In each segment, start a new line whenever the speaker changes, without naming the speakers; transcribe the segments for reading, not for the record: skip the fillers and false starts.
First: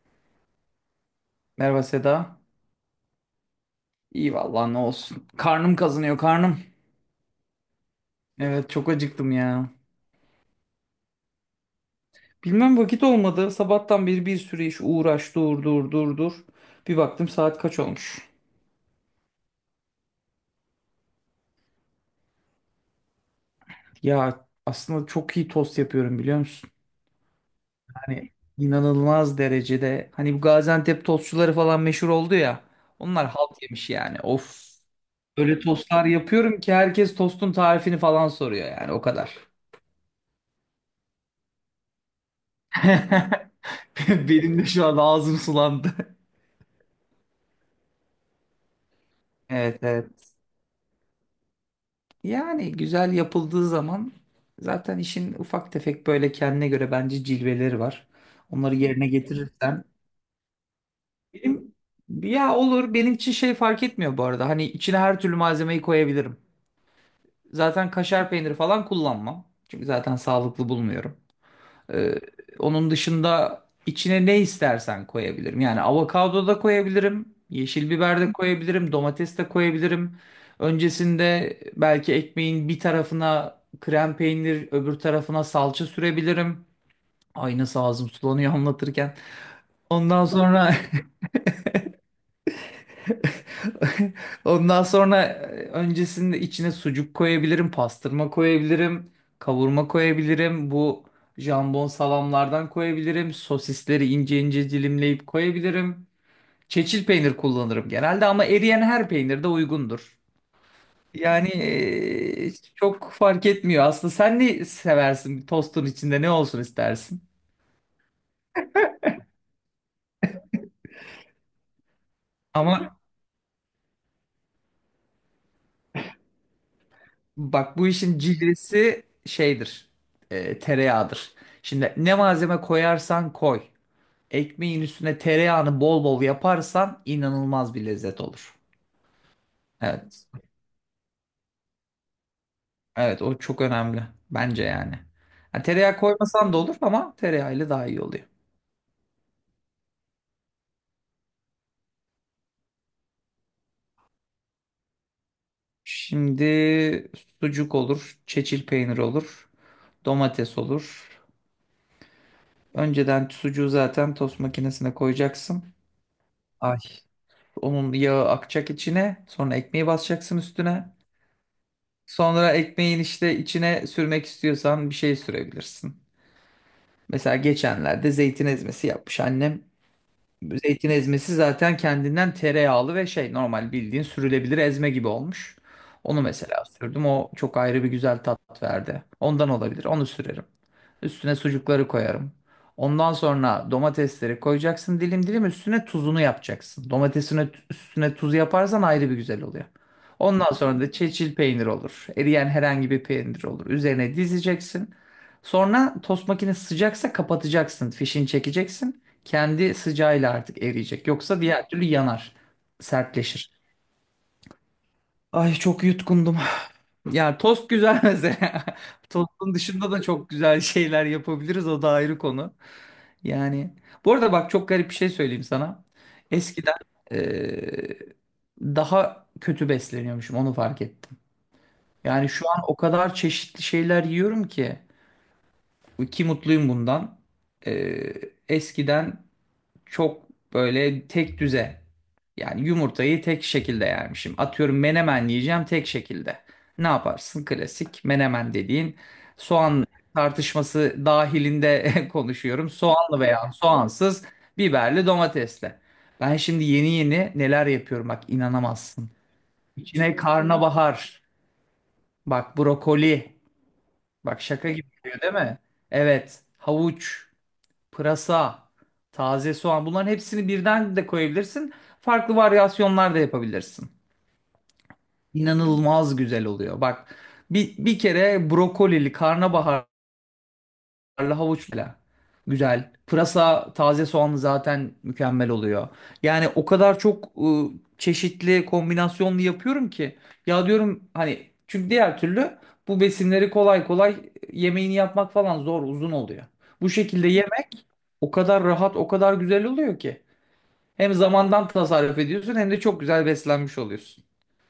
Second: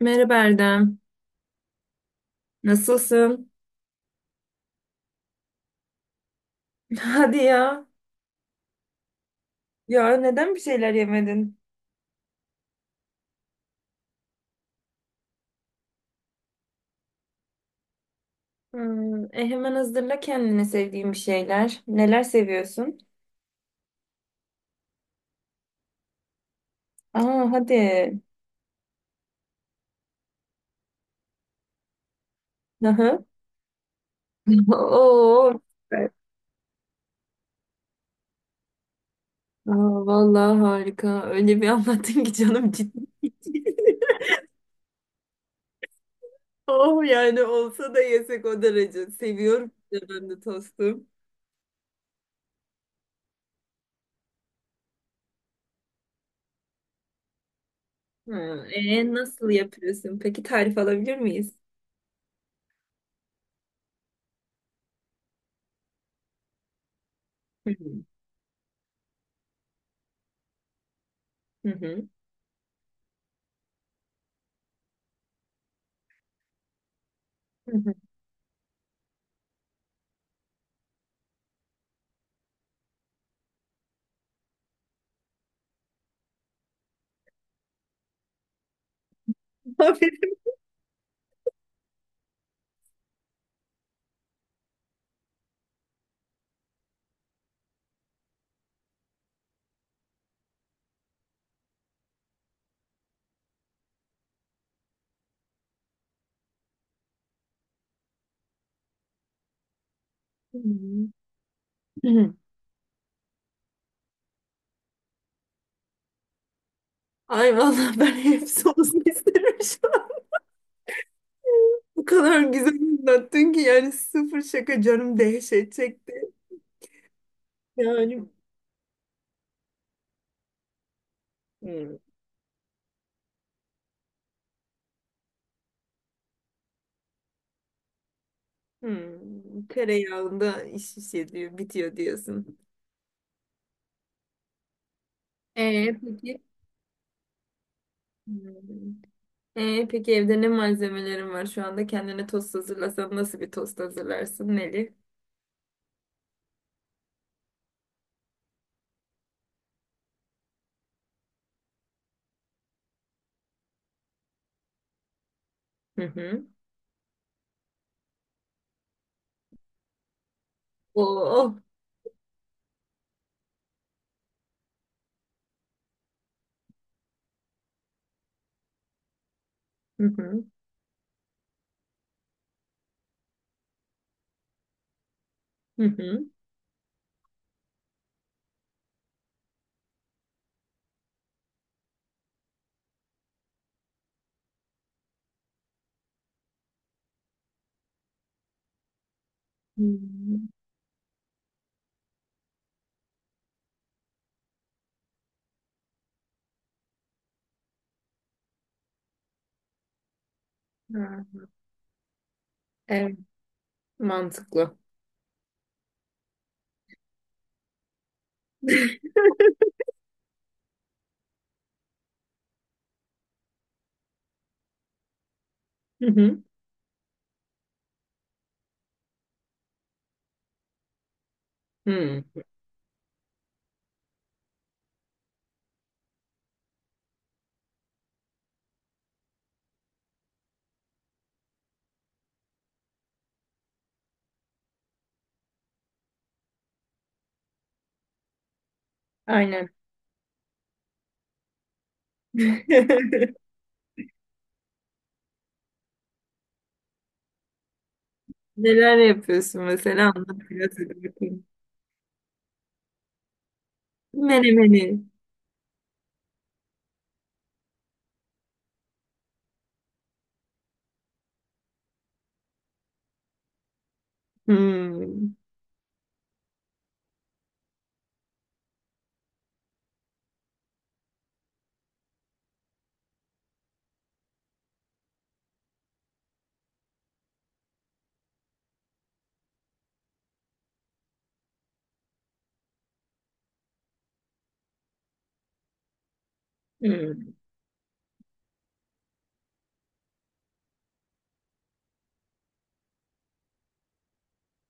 Merhaba Erdem.
Merhaba Seda.
Nasılsın?
İyi vallahi ne olsun. Karnım kazınıyor karnım.
Hadi ya.
Evet çok acıktım ya.
Ya neden bir şeyler yemedin?
Bilmem vakit olmadı. Sabahtan beri bir sürü iş uğraş dur dur dur dur. Bir baktım saat kaç olmuş.
Hmm, hemen hazırla kendine sevdiğin bir şeyler. Neler seviyorsun?
Ya aslında çok iyi tost yapıyorum biliyor musun?
Aa hadi.
Hani inanılmaz derecede. Hani bu Gaziantep tostçuları falan meşhur oldu ya.
Aha.
Onlar halt yemiş yani. Of. Öyle
Oo,
tostlar
süper.
yapıyorum ki herkes tostun tarifini falan soruyor yani o kadar.
Aa, vallahi harika. Öyle bir anlattın ki canım ciddi.
Benim de şu an ağzım sulandı.
Oh yani olsa da yesek o derece. Seviyorum
Evet
bir de ben
evet.
de tostu.
Yani güzel yapıldığı zaman zaten işin ufak tefek böyle kendine göre bence cilveleri var.
Hmm,
Onları yerine
nasıl
getirirsen
yapıyorsun? Peki tarif alabilir miyiz?
benim ya olur benim için şey fark etmiyor bu arada. Hani içine her türlü malzemeyi koyabilirim.
Hı
Zaten
hı.
kaşar peyniri falan kullanmam. Çünkü zaten sağlıklı bulmuyorum.
Hı hı.
Ee, Onun dışında içine ne istersen koyabilirim. Yani avokado da koyabilirim,
Hı
yeşil
hı.
biber de koyabilirim, domates de koyabilirim. Öncesinde belki ekmeğin bir tarafına krem peynir, öbür tarafına salça sürebilirim. Ay nasıl ağzım sulanıyor anlatırken. Ondan sonra Ondan sonra öncesinde içine sucuk koyabilirim, pastırma koyabilirim, kavurma koyabilirim. Bu jambon salamlardan koyabilirim. Sosisleri ince ince dilimleyip koyabilirim. Çeçil peynir kullanırım genelde ama eriyen her peynir de uygundur.
Aferin.
Yani
Hı.
çok fark etmiyor aslında. Sen ne seversin? Tostun içinde ne olsun istersin?
Ay vallahi ben hepsi olsun isterim şu an. Bu kadar güzel
Ama
anlattın ki yani sıfır şaka canım dehşet çekti.
bak bu işin
Yani
cilvesi şeydir. Tereyağıdır.
hmm,
Şimdi ne malzeme koyarsan koy. Ekmeğin üstüne tereyağını bol bol yaparsan inanılmaz bir lezzet olur.
hmm,
Evet.
tereyağında iş bitiyor diyorsun.
Evet o çok önemli. Bence yani. Ha, tereyağı
Peki.
koymasan da olur ama tereyağıyla daha iyi oluyor.
Hmm. Peki evde ne malzemelerin var şu anda? Kendine tost hazırlasan nasıl bir tost hazırlarsın Neli?
Şimdi sucuk olur, çeçil peynir olur, domates olur. Önceden sucuğu zaten tost makinesine koyacaksın.
Hı hı.
Ay, onun yağı akacak içine, sonra ekmeği basacaksın üstüne.
Oo.
Sonra ekmeğin işte içine sürmek istiyorsan bir şey sürebilirsin. Mesela geçenlerde zeytin ezmesi yapmış annem.
Hı hı.
Zeytin ezmesi zaten kendinden tereyağlı ve şey normal bildiğin sürülebilir ezme gibi olmuş.
Hı hı.
Onu mesela sürdüm. O çok ayrı bir güzel tat verdi. Ondan olabilir. Onu sürerim. Üstüne sucukları koyarım. Ondan sonra domatesleri koyacaksın dilim dilim üstüne tuzunu yapacaksın. Domatesine üstüne tuz yaparsan ayrı bir güzel oluyor.
Hmm.
Ondan sonra da çeçil peynir olur. Eriyen herhangi bir peynir olur. Üzerine dizeceksin. Sonra tost makinesi sıcaksa kapatacaksın. Fişini çekeceksin. Kendi sıcağıyla artık eriyecek.
Ha,
Yoksa diğer türlü yanar,
evet,
sertleşir.
mantıklı.
Ay çok yutkundum. Yani tost güzel mesela. Tostun dışında da çok güzel şeyler yapabiliriz. O da ayrı konu. Yani bu arada bak çok garip bir şey söyleyeyim sana.
Hı hı.
Eskiden eee, daha kötü besleniyormuşum onu fark ettim. Yani
Hmm.
şu an o kadar çeşitli şeyler yiyorum ki ki mutluyum bundan. Eskiden çok böyle tek düze. Yani yumurtayı tek şekilde yermişim. Atıyorum menemen yiyeceğim tek şekilde. Ne yaparsın? Klasik menemen dediğin
Aynen.
soğan tartışması dahilinde konuşuyorum. Soğanlı veya soğansız, biberli, domatesle. Ben şimdi yeni yeni neler yapıyorum bak
Neler
inanamazsın.
yapıyorsun mesela
İçine
anlat biraz hadi
karnabahar,
bakayım.
bak brokoli, bak şaka
Menemeni.
gibi geliyor değil mi? Evet, havuç pırasa, taze soğan bunların hepsini birden de koyabilirsin. Farklı varyasyonlar da yapabilirsin.
Hmm.
İnanılmaz güzel oluyor. Bak bir kere brokolili karnabahar Karlı havuçla. Güzel. Pırasa, taze soğanlı zaten mükemmel oluyor. Yani o kadar çok çeşitli kombinasyonlu yapıyorum ki. Ya diyorum hani çünkü diğer türlü bu besinleri kolay kolay yemeğini yapmak falan zor, uzun oluyor. Bu şekilde
Hmm.
yemek o kadar rahat, o kadar güzel oluyor ki. Hem zamandan tasarruf ediyorsun hem de çok güzel beslenmiş oluyorsun.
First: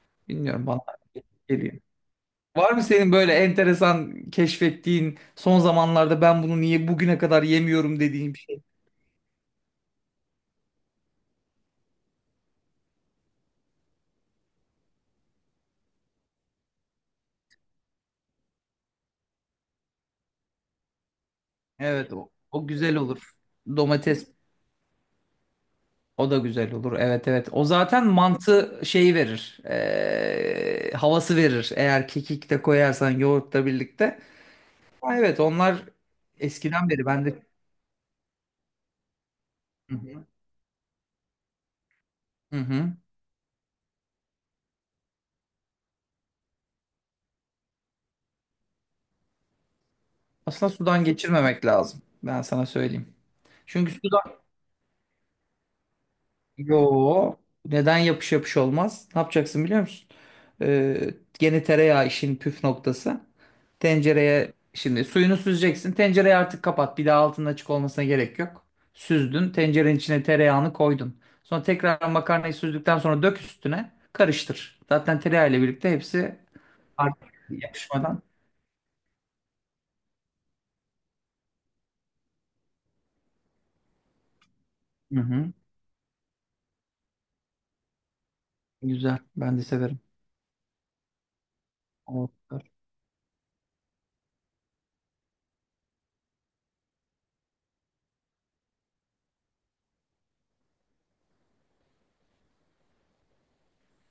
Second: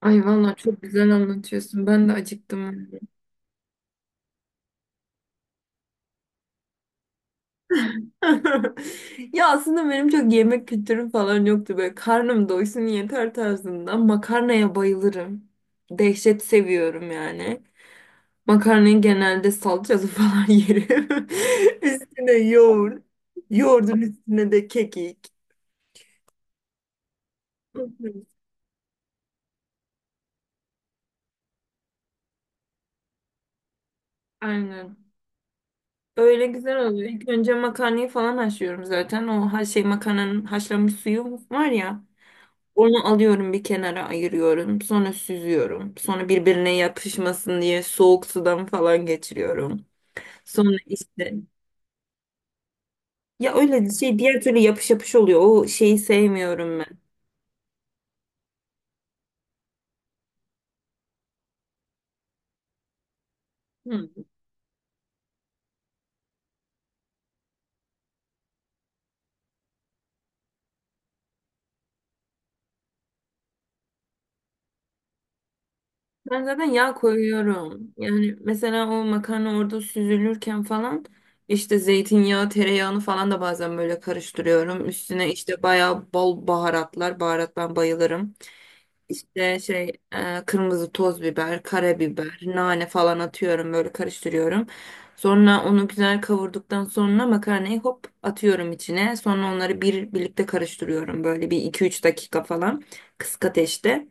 Ay vallahi
Bilmiyorum bana
çok güzel
geliyor.
anlatıyorsun. Ben de
Var mı
acıktım.
senin böyle enteresan keşfettiğin son zamanlarda ben bunu niye bugüne kadar yemiyorum dediğin bir şey?
Ya aslında benim çok yemek kültürüm falan yoktu. Böyle karnım doysun yeter tarzında. Makarnaya bayılırım. Dehşet seviyorum yani. Makarnayı genelde salçalı falan yerim.
Evet o,
Üstüne
o güzel
yoğurt.
olur.
Yoğurdun
Domates
üstüne de kekik.
o da güzel olur. Evet evet. O zaten mantı şeyi verir. Havası verir. Eğer kekik de koyarsan yoğurtla birlikte.
Aynen.
Ha, evet onlar
Öyle güzel
eskiden beri
oluyor.
ben
İlk
de...
önce makarnayı falan haşlıyorum zaten. O her şey
Hı hı.
makarnanın haşlanmış suyu var ya.
Hı hı.
Onu alıyorum bir kenara ayırıyorum. Sonra süzüyorum. Sonra birbirine yapışmasın diye soğuk sudan falan geçiriyorum.
Aslında
Sonra
sudan
işte
geçirmemek lazım. Ben sana söyleyeyim.
ya öyle
Çünkü su
şey diğer türlü yapış yapış oluyor. O şeyi sevmiyorum ben.
Yo. Neden yapış yapış olmaz? Ne yapacaksın biliyor musun? Ee, Gene tereyağı işin püf noktası.
Hı.
Tencereye şimdi suyunu süzeceksin. Tencereyi artık kapat. Bir daha altının açık olmasına gerek yok. Süzdün. Tencerenin içine tereyağını koydun. Sonra tekrar makarnayı süzdükten sonra dök üstüne. Karıştır. Zaten tereyağı ile birlikte hepsi
Ben zaten yağ
artık
koyuyorum.
yapışmadan.
Yani mesela o makarna orada süzülürken falan işte zeytinyağı, tereyağını falan da bazen böyle karıştırıyorum.
Hı
Üstüne
hı.
işte bayağı bol baharatlar. Baharat ben bayılırım.
Güzel.
İşte
Ben de severim.
kırmızı toz biber, karabiber,
Olabilir.
nane falan atıyorum böyle karıştırıyorum. Sonra onu güzel kavurduktan sonra makarnayı hop atıyorum içine. Sonra onları bir birlikte karıştırıyorum böyle bir iki üç dakika falan kısık ateşte.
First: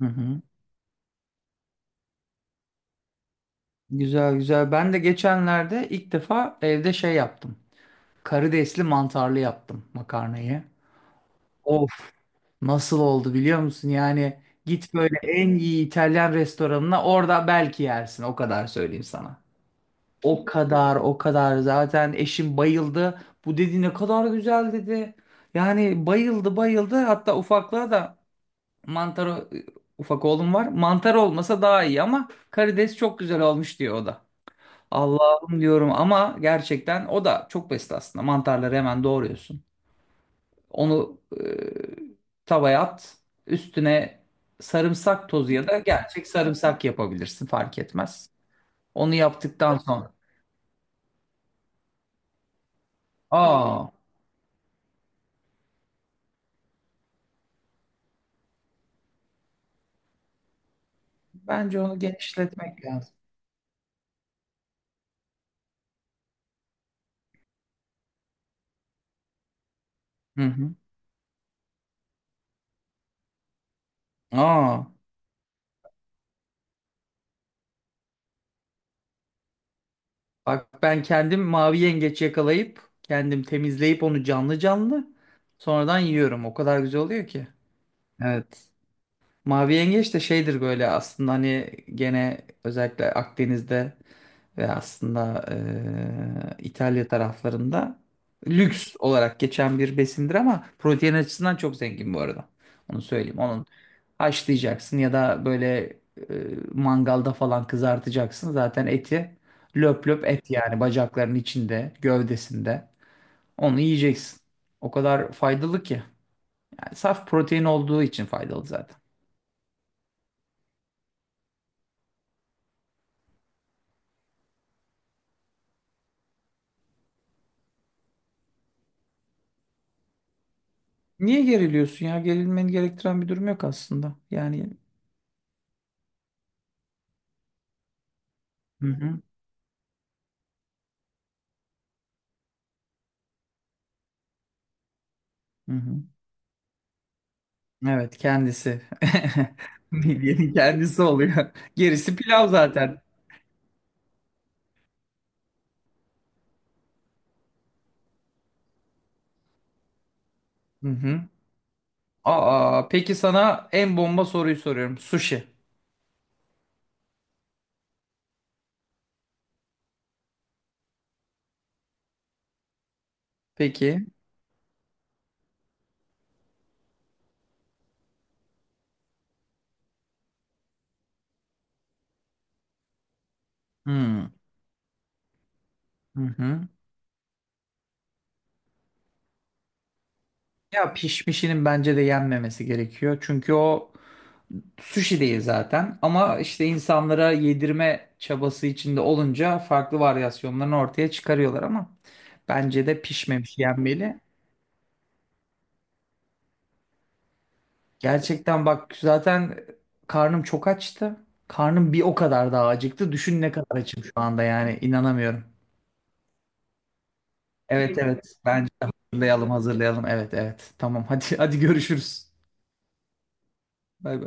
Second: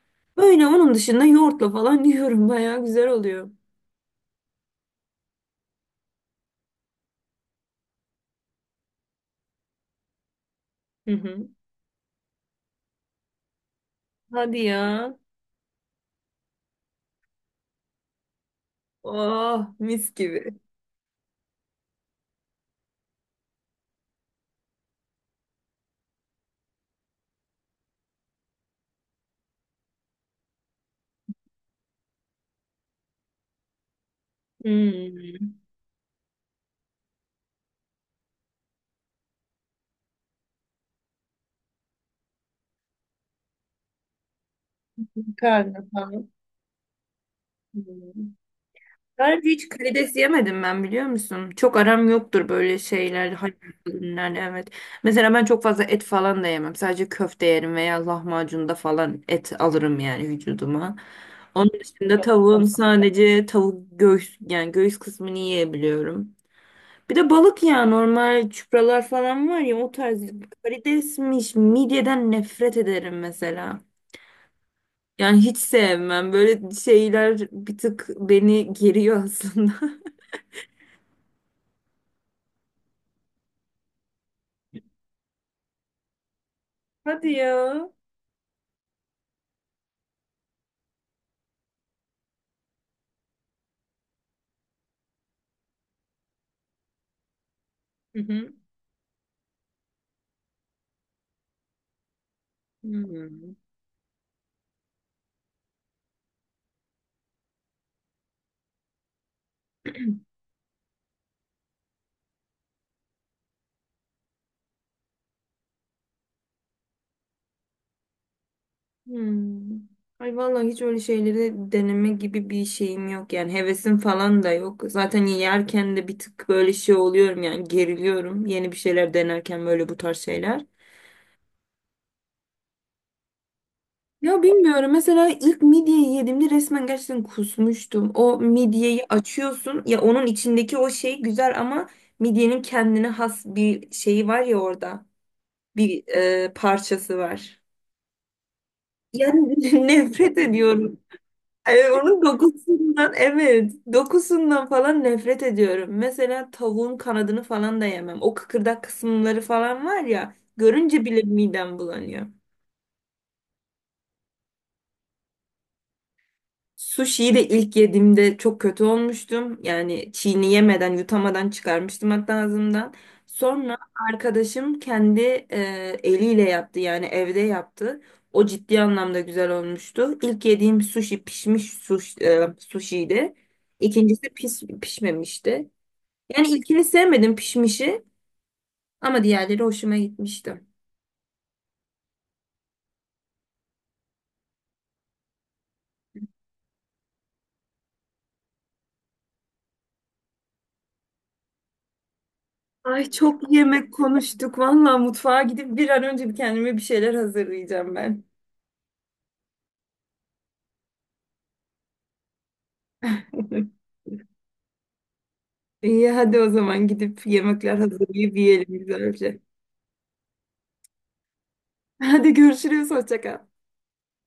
Hı hı.
Böyle onun dışında yoğurtla falan yiyorum. Bayağı güzel oluyor.
Güzel güzel. Ben de geçenlerde ilk defa evde şey yaptım. Karidesli mantarlı yaptım makarnayı.
Hı hı.
Of nasıl oldu biliyor musun? Yani
Hadi
git
ya.
böyle en iyi İtalyan restoranına orada belki yersin o kadar söyleyeyim sana.
Oh mis
O
gibi.
kadar o kadar zaten eşim bayıldı. Bu dedi ne kadar güzel dedi. Yani bayıldı bayıldı hatta ufaklığa da mantar e, ufak oğlum var. Mantar olmasa daha iyi ama karides çok güzel olmuş diyor o da.
Hmm,
Allah'ım diyorum ama gerçekten o da çok basit aslında. Mantarları hemen doğruyorsun. Onu tavaya at. Üstüne sarımsak tozu ya da
karnı
gerçek
falan.
sarımsak yapabilirsin fark etmez.
Hmm.
Onu
Sadece hiç
yaptıktan sonra
karides yemedim ben biliyor musun? Çok aram yoktur böyle şeyler, hayvan
aa
ürünlerle evet. Mesela ben çok fazla et falan da yemem. Sadece köfte yerim veya lahmacunda falan et alırım yani vücuduma. Onun
bence onu
dışında tavuğun
genişletmek lazım.
sadece tavuk göğüs yani göğüs kısmını yiyebiliyorum. Bir de balık ya normal çupralar falan var ya o tarz
Hı hı.
karidesmiş midyeden nefret ederim mesela.
Aa
Yani hiç sevmem böyle şeyler bir tık beni geriyor aslında.
bak ben kendim mavi yengeç yakalayıp kendim temizleyip onu canlı canlı sonradan yiyorum. O kadar güzel oluyor
Hadi
ki.
ya.
Evet. Mavi yengeç de şeydir böyle aslında hani gene özellikle Akdeniz'de ve aslında İtalya taraflarında
Hı hı.
lüks olarak geçen bir besindir ama protein açısından çok zengin bu arada. Onu söyleyeyim.
Hmm.
Onun haşlayacaksın ya da böyle eee, mangalda falan kızartacaksın. Zaten eti löp löp et yani bacaklarının içinde, gövdesinde. Onu yiyeceksin. O kadar faydalı ki. Yani saf protein olduğu için faydalı zaten.
Hmm. Ay vallahi hiç öyle şeyleri deneme gibi bir şeyim yok yani hevesim falan da yok. Zaten yerken de bir tık böyle şey oluyorum yani geriliyorum yeni bir şeyler denerken böyle bu tarz şeyler.
Niye geriliyorsun ya? Gerilmeni gerektiren bir durum yok aslında.
Ya
Yani
bilmiyorum. Mesela ilk midyeyi yediğimde resmen gerçekten kusmuştum. O
Hı
midyeyi
hı.
açıyorsun. Ya onun içindeki o şey güzel ama midyenin kendine has bir şeyi var ya orada.
Hı hı.
Bir parçası var.
Evet kendisi.
Yani nefret
Midyenin
ediyorum.
kendisi oluyor. Gerisi
Onun
pilav zaten.
dokusundan evet. Dokusundan falan nefret ediyorum. Mesela tavuğun kanadını falan da yemem. O kıkırdak kısımları falan var ya.
Hı
Görünce bile
hı.
midem bulanıyor.
Aa, peki sana en bomba soruyu soruyorum. Sushi.
Sushi'yi de ilk yediğimde çok kötü olmuştum. Yani çiğneyemeden, yutamadan çıkarmıştım hatta ağzımdan. Sonra
Peki.
arkadaşım kendi e, eliyle yaptı yani evde yaptı. O ciddi anlamda güzel olmuştu. İlk yediğim sushi pişmiş sushi'ydi.
Hmm.
İkincisi pişmemişti.
Hı
Yani
hı.
ilkini sevmedim pişmişi ama diğerleri hoşuma gitmişti.
Ya pişmişinin bence de yenmemesi gerekiyor. Çünkü o sushi değil zaten. Ama işte insanlara yedirme çabası içinde olunca farklı varyasyonlarını ortaya çıkarıyorlar ama bence de
Ay çok
pişmemiş
yemek
yenmeli.
konuştuk. Vallahi mutfağa gidip bir an önce bir kendime bir şeyler hazırlayacağım ben.
Gerçekten bak zaten karnım çok açtı. Karnım bir o kadar daha acıktı. Düşün ne kadar açım şu anda yani inanamıyorum.
İyi hadi o zaman gidip yemekler
Evet
hazırlayıp
evet bence
yiyelim güzelce.
hazırlayalım hazırlayalım. Evet evet tamam hadi hadi görüşürüz.
Hadi görüşürüz. Hoşça kal.
Bay bay.